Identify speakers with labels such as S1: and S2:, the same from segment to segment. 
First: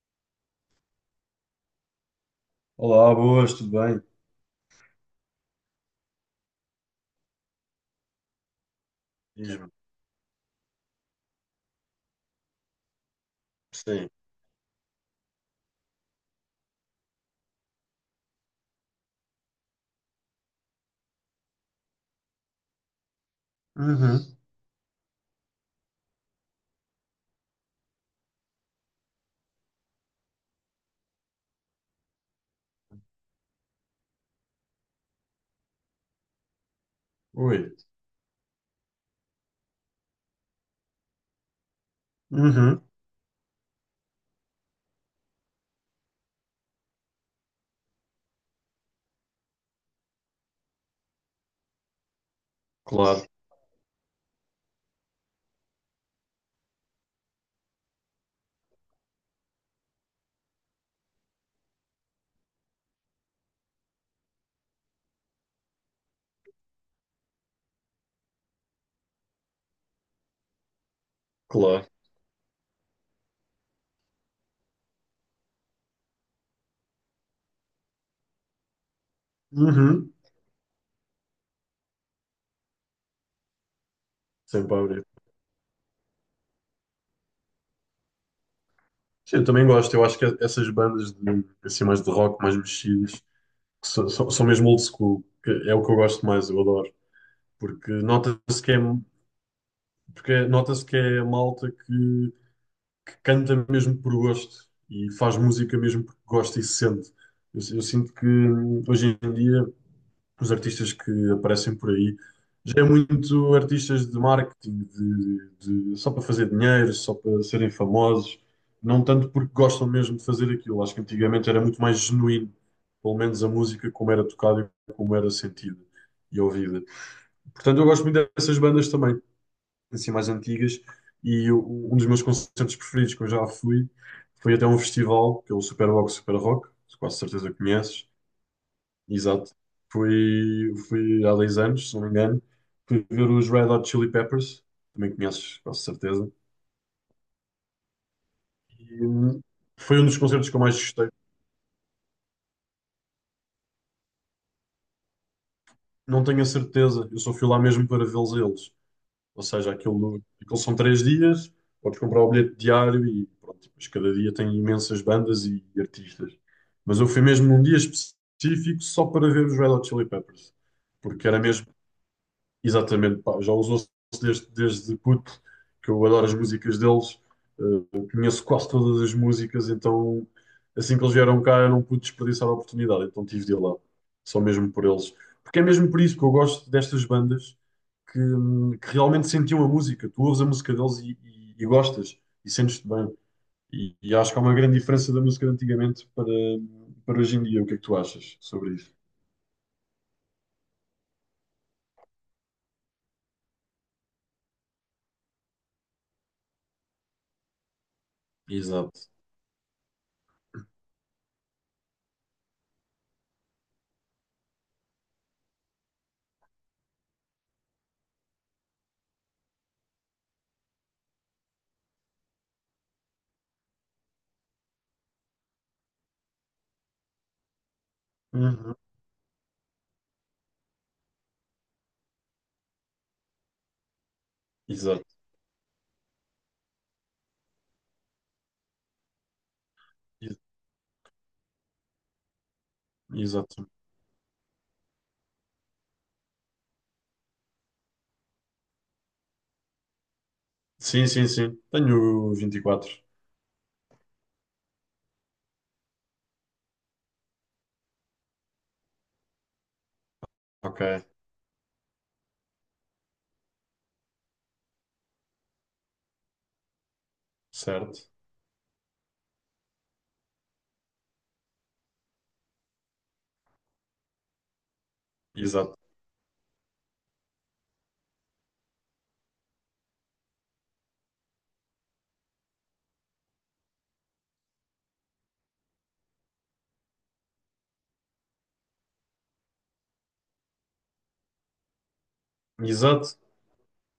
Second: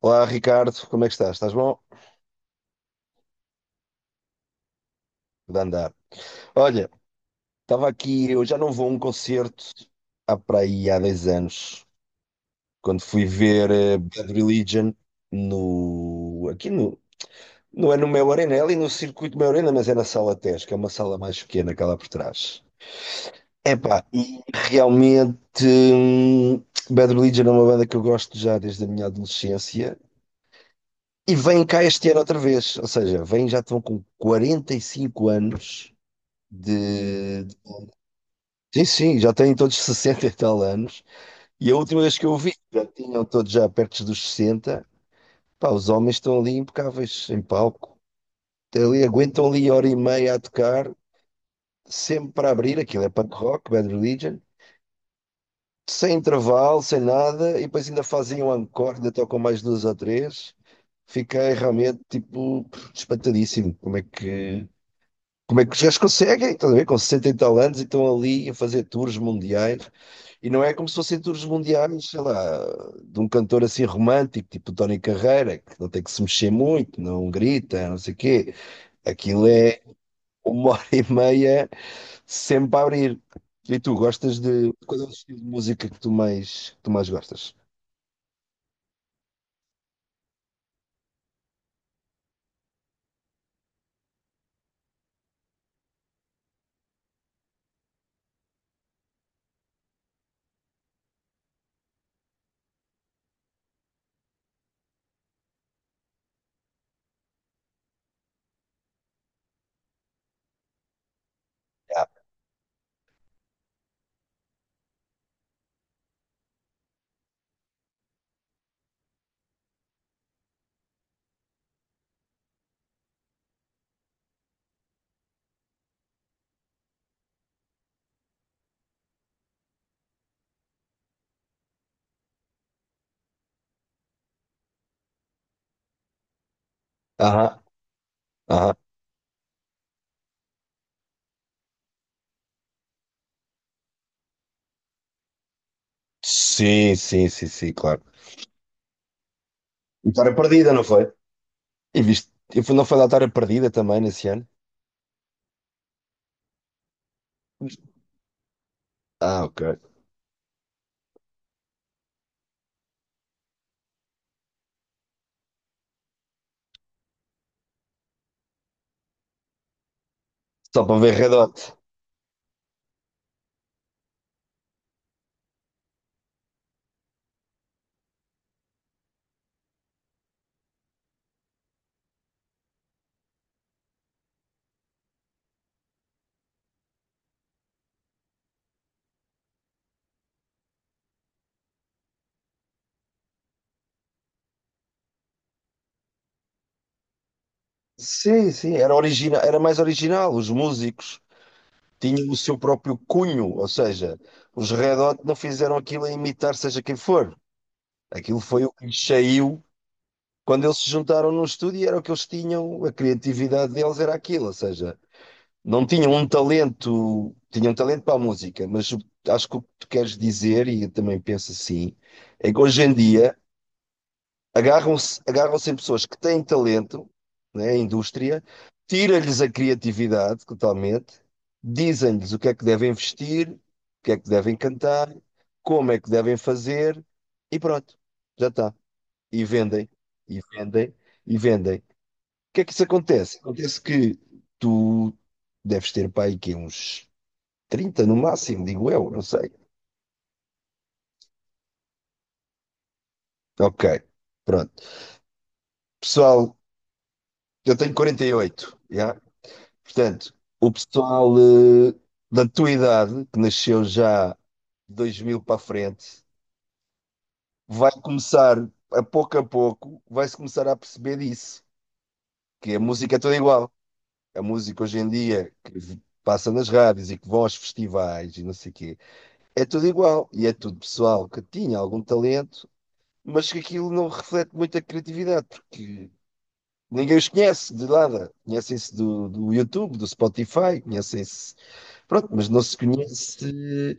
S1: Olá Ricardo, como é que estás? Estás bom?
S2: Olá, boas, tudo bem?
S1: De andar. Olha, estava aqui, eu já não vou a um
S2: Diz-me.
S1: concerto há para aí há 10 anos, quando fui ver
S2: Sim.
S1: Bad Religion no, aqui no, não é no Mel Arena, é ali no circuito Mel Arena, mas é na sala TES, que é uma sala mais pequena que há lá por trás. Epá,
S2: Uhum.
S1: e realmente Bad Religion é uma banda que eu gosto já desde a minha adolescência e vem cá este ano outra vez, ou seja, vem já estão com 45 anos de.
S2: Ui.
S1: Sim, sim, já têm todos 60 e tal anos. E a última vez que eu vi,
S2: Uhum.
S1: já tinham todos já perto dos 60. Pá, os homens estão ali impecáveis em palco. Até ali, aguentam ali hora e meia a tocar, sempre para abrir. Aquilo é
S2: Claro,
S1: punk rock, Bad Religion. Sem intervalo, sem nada. E depois ainda fazem um encore, ainda tocam mais duas ou três. Fiquei realmente, tipo, espantadíssimo. Como é que os gajos conseguem? Estás a ver? Com 60 e tal anos e estão ali a fazer tours mundiais. E não é como se fossem tours
S2: claro.
S1: mundiais, sei lá, de um cantor assim romântico, tipo Tony Carreira, que não tem que se mexer muito, não grita, não sei o quê. Aquilo é
S2: Uhum.
S1: uma hora e meia sempre a abrir. E tu gostas de.
S2: Sempre a
S1: Qual é
S2: abrir.
S1: o estilo de música que tu mais gostas?
S2: Sim, eu também gosto. Eu acho que essas assim, mais de rock, mais mexidas, que são mesmo old school, que é o que eu gosto mais, eu adoro. Porque nota-se que é, porque nota-se que é a malta que canta mesmo por gosto e faz música mesmo porque gosta e se sente. Eu sinto que hoje em dia os artistas que aparecem por
S1: Ah,
S2: aí já é muito artistas de marketing, só para fazer dinheiro, só para serem famosos, não tanto porque gostam mesmo de fazer aquilo. Acho que antigamente era muito mais genuíno, pelo menos a música como era tocada e como era sentida e ouvida. Portanto, eu gosto muito dessas bandas também, assim mais antigas, e um dos meus concertos preferidos que eu já fui foi até um festival, que é o Superbox Super Rock, com quase certeza que
S1: aham,
S2: conheces.
S1: aham.
S2: Exato. Fui, fui há 10 anos, se não me engano, fui ver os Red Hot Chili Peppers, também conheces, com certeza.
S1: Sim, sim, sim, sim, claro.
S2: E, hum, Foi um
S1: E
S2: dos
S1: Vitória
S2: concertos que eu
S1: Perdida,
S2: mais
S1: não foi?
S2: gostei.
S1: E viste? Eu fui, não foi da Vitória Perdida também nesse ano?
S2: Não tenho a certeza, eu só fui lá mesmo para vê-los a eles. Ou
S1: Ah, ok.
S2: seja, aquilo são três dias, podes comprar o bilhete diário e pronto, mas cada dia tem imensas bandas e artistas. Mas eu fui mesmo num dia específico só para ver os Red Hot Chili Peppers,
S1: Só para ver
S2: porque
S1: Red
S2: era
S1: Hot.
S2: mesmo. Exatamente, pá, já usou-se desde puto, que eu adoro as músicas deles, conheço quase todas as músicas, então assim que eles vieram cá eu não pude desperdiçar a oportunidade, então tive de ir lá, só mesmo por eles. Porque é mesmo por isso que eu gosto destas bandas que realmente sentiam a música, tu ouves a música deles e gostas, e sentes-te bem. E acho que há uma grande diferença da música de antigamente para hoje em dia. O que é que tu achas
S1: Sim,
S2: sobre
S1: sim,
S2: isso?
S1: era original, era mais original, os músicos, tinha o seu próprio cunho, ou seja, os Red Hot não fizeram aquilo a imitar seja quem for. Aquilo foi o que
S2: Exato.
S1: lhes saiu quando eles se juntaram num estúdio e era o que eles tinham, a criatividade deles era aquilo, ou seja, não tinham um talento, tinham talento para a música, acho que o que tu queres dizer, e eu também penso assim, é que hoje em dia agarram-se em pessoas que têm talento, né, a indústria,
S2: Uhum.
S1: tira-lhes a criatividade totalmente, dizem-lhes o que é que devem vestir, o que é que devem cantar,
S2: Exato.
S1: como é que devem fazer, e pronto, já está. E vendem,
S2: Ex-
S1: e vendem, e vendem. O que é que isso acontece?
S2: Exato.
S1: Acontece que tu deves ter para aí que uns 30 no máximo, digo eu, não sei.
S2: Sim, sim, sim. Tenho vinte e quatro.
S1: Ok, pronto. Pessoal, eu tenho 48 já? Portanto, o
S2: Ok,
S1: pessoal da tua idade, que nasceu já de 2000 para a frente, vai
S2: certo.
S1: começar, a pouco, vai-se começar a perceber disso, que a música é toda igual. A música hoje em dia,
S2: Exato.
S1: passa nas rádios e que vão aos festivais e não sei o quê, é tudo igual. E é tudo pessoal que tinha algum talento, mas que aquilo não reflete muita criatividade, porque ninguém os conhece de nada. Conhecem-se do YouTube, do Spotify, conhecem-se. Pronto, mas não se
S2: Exato.
S1: conhece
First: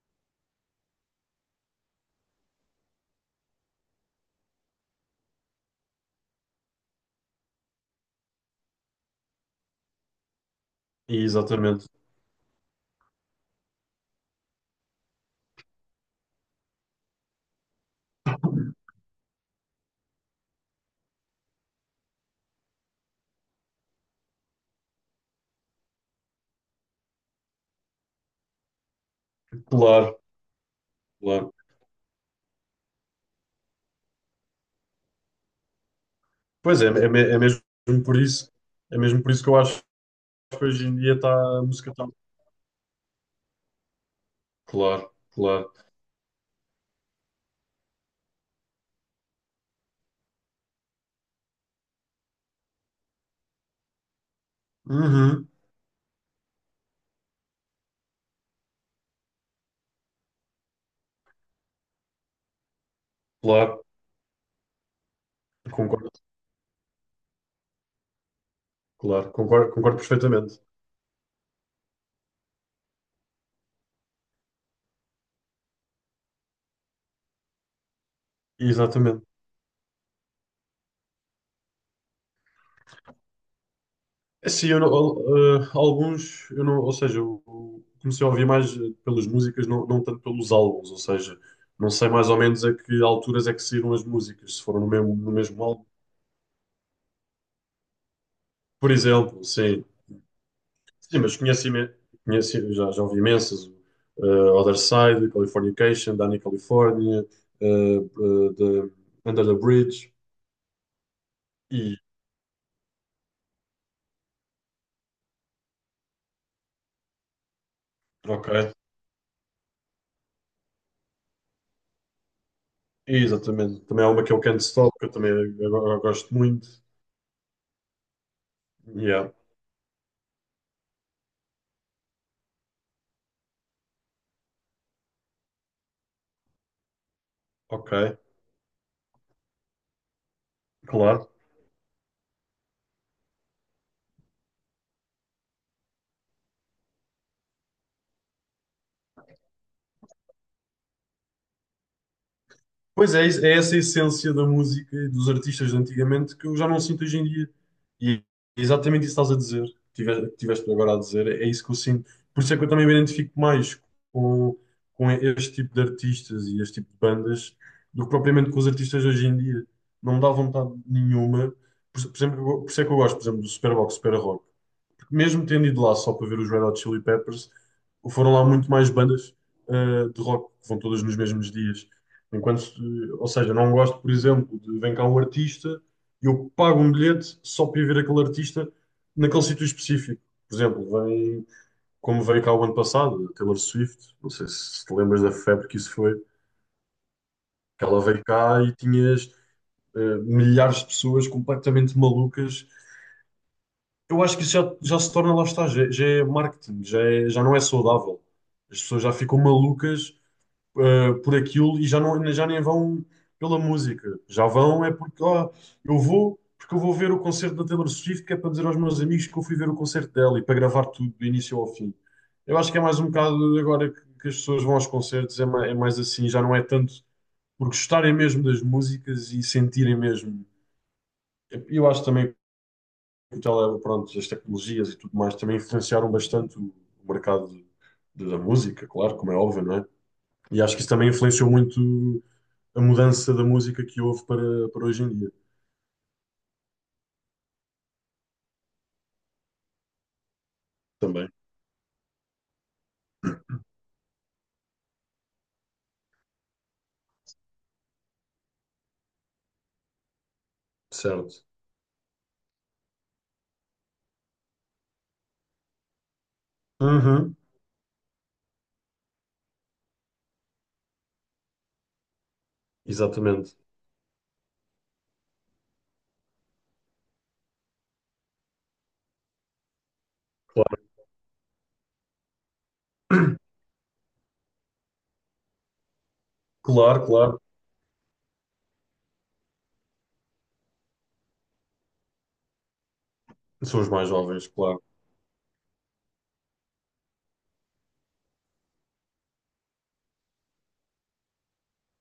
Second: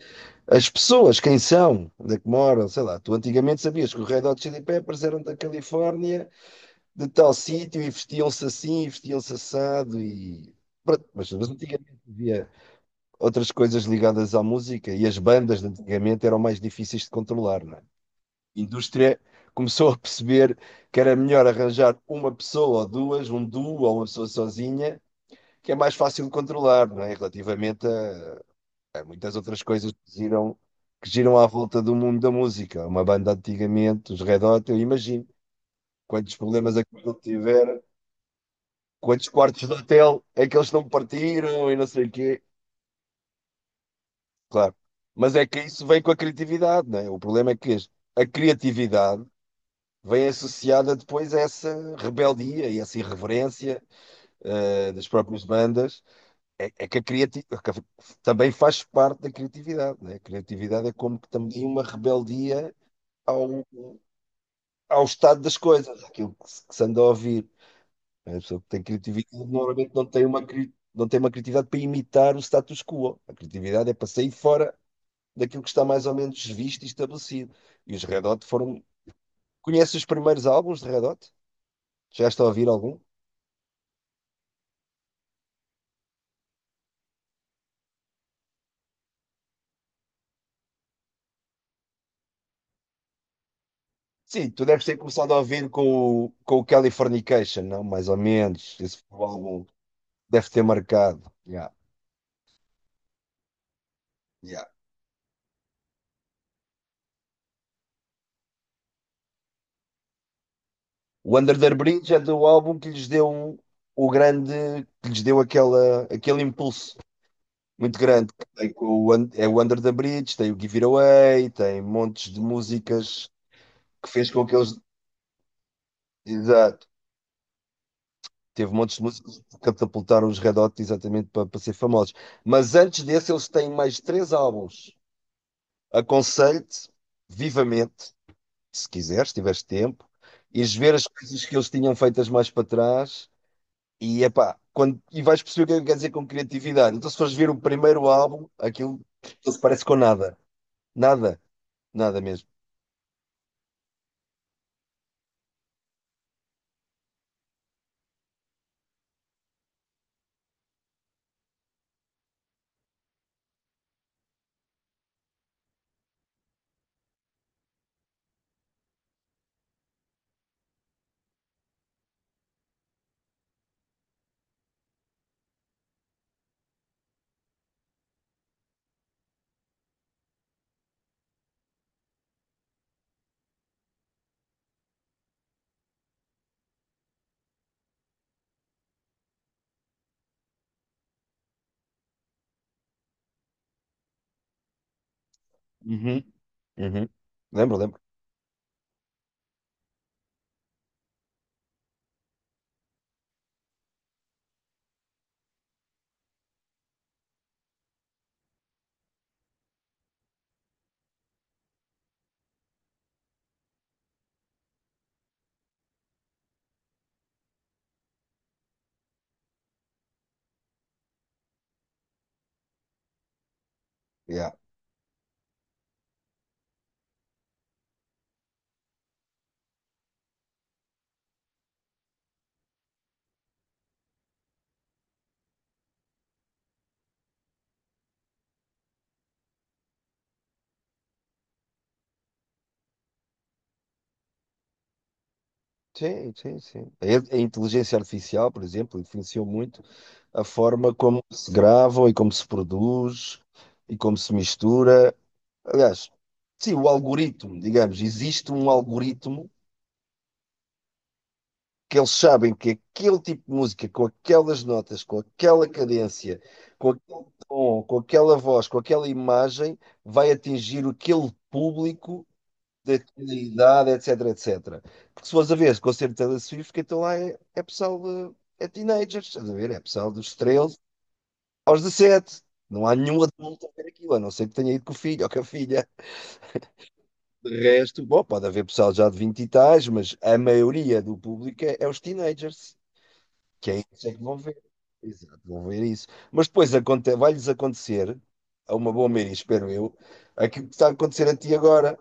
S1: as pessoas, quem são, onde é que moram, sei lá. Tu antigamente sabias que os Red Hot Chili Peppers eram da Califórnia, de tal sítio, e vestiam-se assim, e vestiam-se assado, e... Pronto, mas
S2: Exatamente.
S1: antigamente havia outras coisas ligadas à música, e as bandas de antigamente eram mais difíceis de controlar, não é? A indústria começou a perceber que era melhor arranjar uma pessoa ou duas, um duo ou uma pessoa sozinha, que é mais fácil de controlar, não é? Relativamente a muitas outras coisas que
S2: Claro,
S1: giram, que giram à
S2: claro.
S1: volta do mundo da música. Uma banda antigamente, os Red Hot, eu imagino quantos problemas
S2: Pois é,
S1: aquilo
S2: é mesmo
S1: tiver,
S2: por isso, é mesmo
S1: quantos
S2: por isso que eu
S1: quartos de
S2: acho
S1: hotel é que
S2: que
S1: eles
S2: hoje
S1: não
S2: em dia, a
S1: partiram e não
S2: música
S1: sei
S2: está.
S1: o quê. Claro.
S2: Claro,
S1: Mas é que
S2: claro.
S1: isso vem com a criatividade, não é? O problema é que a criatividade vem associada depois a essa rebeldia e essa irreverência das próprias
S2: Uhum,
S1: bandas. É que a criatividade também faz parte da criatividade, não é? A criatividade é como que também uma rebeldia
S2: claro.
S1: ao estado das coisas,
S2: Concordo,
S1: aquilo que se anda a ouvir. A pessoa que tem criatividade
S2: claro. Concordo,
S1: normalmente
S2: concordo
S1: não tem uma,
S2: perfeitamente.
S1: cri- não tem uma criatividade para imitar o status quo. A criatividade é para sair fora daquilo que está mais ou menos visto e estabelecido. E os Red Hot foram.
S2: Exatamente.
S1: Conheces os primeiros álbuns de Red Hot? Chegaste a ouvir algum?
S2: Sim, eu não- al- eh, alguns, eu não, ou seja, eu comecei a ouvir mais pelas músicas, não, não tanto pelos álbuns, ou seja, não sei mais ou menos a que alturas é que saíram as
S1: Sim,
S2: músicas, se
S1: tu
S2: foram
S1: deves
S2: no
S1: ter
S2: mesmo, no
S1: começado a
S2: mesmo
S1: ouvir
S2: álbum,
S1: com o Californication, não? Mais ou menos.
S2: por
S1: Esse foi o
S2: exemplo,
S1: álbum que
S2: sim,
S1: deve ter
S2: sim,
S1: marcado.
S2: mas
S1: Yeah.
S2: conheci já, já ouvi imensas,
S1: Yeah.
S2: Other Side, Californication, Danny California, eh, eh, the- Under the Bridge,
S1: O Under the
S2: e,
S1: Bridge é do álbum que lhes deu um, o grande, que lhes deu aquela, aquele impulso muito grande, que
S2: ok,
S1: tem o, é o Under the Bridge, tem o Give It Away, tem montes de músicas
S2: exatamente, também
S1: que
S2: há uma
S1: fez
S2: que é o
S1: com que
S2: Can't
S1: eles.
S2: Stop, que eu também agora gosto muito,
S1: Exato. Teve montes de
S2: yeah,
S1: músicas que catapultaram os Red Hot exatamente para ser famosos. Mas antes desse, eles têm mais três álbuns. Aconselho-te vivamente,
S2: ok,
S1: se quiseres, se tiveres tempo, ires ver as
S2: claro.
S1: coisas que eles tinham feitas mais para trás. E, epá, quando, e vais perceber o que é que quer dizer com criatividade. Então, se fores ver o primeiro álbum, aquilo não se parece com nada. Nada, nada mesmo.
S2: Pois é, é essa a essência da música e dos artistas de antigamente que eu já não sinto hoje em dia. E é exatamente isso que estás a dizer, que tiveste agora a dizer, é isso que eu sinto. Por isso é que eu também me identifico mais com, com este tipo de artistas e este tipo de bandas do que propriamente com os artistas de hoje em dia. Não me dá vontade nenhuma. Por exemplo, por isso é que eu gosto, por exemplo, do Superbox, Super Rock, mesmo tendo ido lá só para ver os Red Hot Chili Peppers, foram lá muito mais bandas de rock, que vão todas nos mesmos dias. Enquanto, ou seja, não gosto, por exemplo, de vem cá um artista e eu pago um bilhete só para ir ver aquele artista naquele sítio específico. Por exemplo, vem, como veio cá o ano passado, a Taylor Swift, não sei se te lembras da febre que isso foi,
S1: Uhum, uhum. Lembro,
S2: que ela
S1: lembro.
S2: veio cá e tinhas milhares de pessoas completamente malucas. Eu acho que isso já se torna, lá está, já, já é marketing, já não é saudável. As pessoas já ficam malucas, por aquilo e já, não, já nem vão pela música. Já vão é porque, ah, eu vou, porque eu vou ver o concerto da Taylor Swift, que é para dizer aos meus amigos que eu fui ver o concerto dela e para gravar tudo do início ao fim. Eu acho que é mais um bocado agora que as
S1: Yeah.
S2: pessoas vão aos concertos, é mais assim, já não é tanto por gostarem mesmo das músicas e sentirem mesmo. Eu acho também ela, pronto, as tecnologias e tudo mais também influenciaram bastante o mercado da música, claro, como é óbvio, não é? E acho que isso também influenciou muito a mudança da música que houve para hoje em dia
S1: Sim, sim, sim. A inteligência artificial, por exemplo, influenciou muito a forma como
S2: também.
S1: se gravam e como se produz e como se mistura. Aliás, sim, o algoritmo, digamos, existe um algoritmo
S2: Certo.
S1: que eles sabem que aquele tipo de música, com aquelas notas, com aquela cadência, com aquele
S2: Uhum,
S1: tom, com aquela voz, com aquela imagem, vai atingir aquele público daquela
S2: exatamente.
S1: idade, etc, etc. Porque se fores a ver esse concerto de Taylor Swift, que então lá é, é pessoal de, é teenagers, estás a ver? É pessoal dos 13
S2: Claro,
S1: aos 17. Não há nenhum adulto a ver aquilo, a não ser que tenha ido com o filho ou com a filha.
S2: claro, claro.
S1: De resto, bom, pode haver pessoal já de 20 e tais, mas a maioria do público é, é os teenagers. Que
S2: São
S1: é
S2: os
S1: isso
S2: mais
S1: é que vão
S2: jovens,
S1: ver.
S2: claro.
S1: Exato, vão ver isso. Mas depois vai-lhes acontecer, a uma boa maioria, espero eu, aquilo que está a acontecer a ti agora.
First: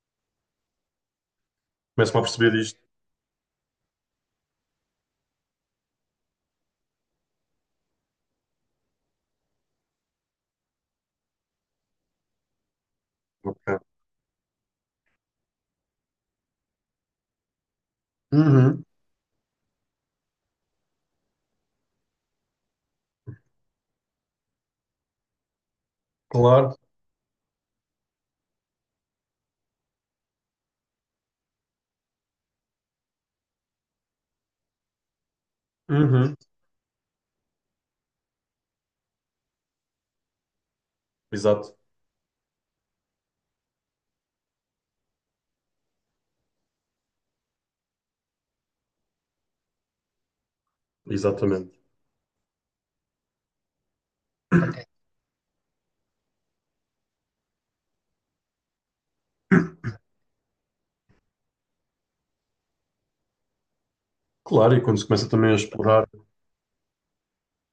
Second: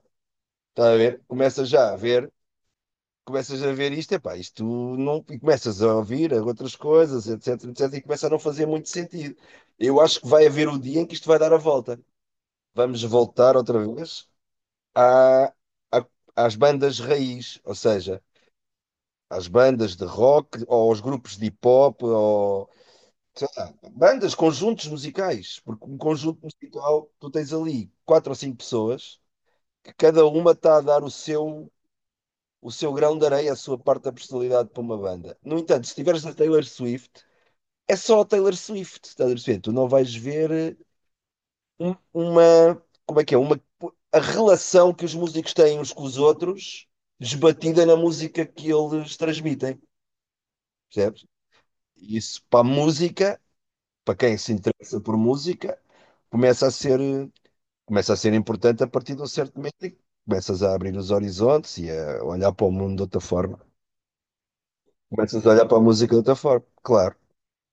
S1: Está a ver? Começas já a
S2: Começam a
S1: ver,
S2: perceber isto.
S1: começas a ver isto, epá, isto não. E começas a ouvir outras coisas, etc, etc, e começa a não fazer muito sentido. Eu acho que vai haver o dia em que isto vai dar a volta. Vamos voltar outra
S2: Ok.
S1: vez à- à- às bandas raiz, ou seja,
S2: Uhum,
S1: às bandas de rock, ou aos grupos de hip hop, bandas, conjuntos musicais, porque um conjunto
S2: claro.
S1: musical, tu tens ali quatro ou cinco pessoas que cada uma está a dar o seu grão de areia, a sua parte da personalidade para uma banda. No entanto, se estiveres na
S2: Uhum,
S1: Taylor Swift, é só a Taylor Swift, estás a perceber? Tu não vais ver
S2: exato,
S1: uma, como é que é? Uma, a relação que os músicos têm uns com os outros esbatida na música que eles transmitem, percebes?
S2: exatamente.
S1: E isso para a música, para quem se interessa por música, começa a ser eh, começa a ser importante a partir de um certo momento em que começas a abrir os horizontes e a olhar para o mundo de outra forma.
S2: Claro, e quando se começa
S1: Começas a
S2: também a
S1: olhar para a
S2: explorar,
S1: música de outra forma, claro.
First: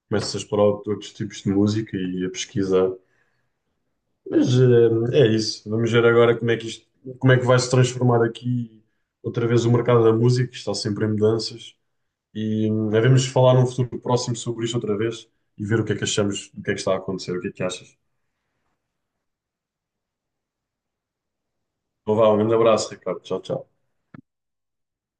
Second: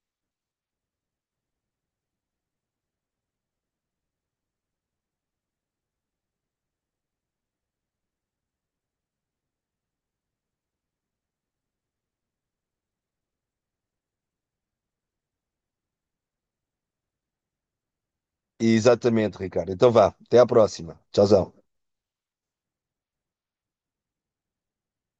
S2: começa a explorar outros tipos de música e a pesquisar. Mas é isso. Vamos ver agora como é que como é que vai se transformar aqui outra vez o mercado da música, que está sempre em mudanças. E devemos falar num futuro próximo sobre isto outra vez e ver o que é que achamos, o que é que está a acontecer, o que é que achas.
S1: E exatamente, Ricardo. Então vá, até à próxima. Tchauzão.
S2: Então vá, um grande abraço, Ricardo. Tchau, tchau.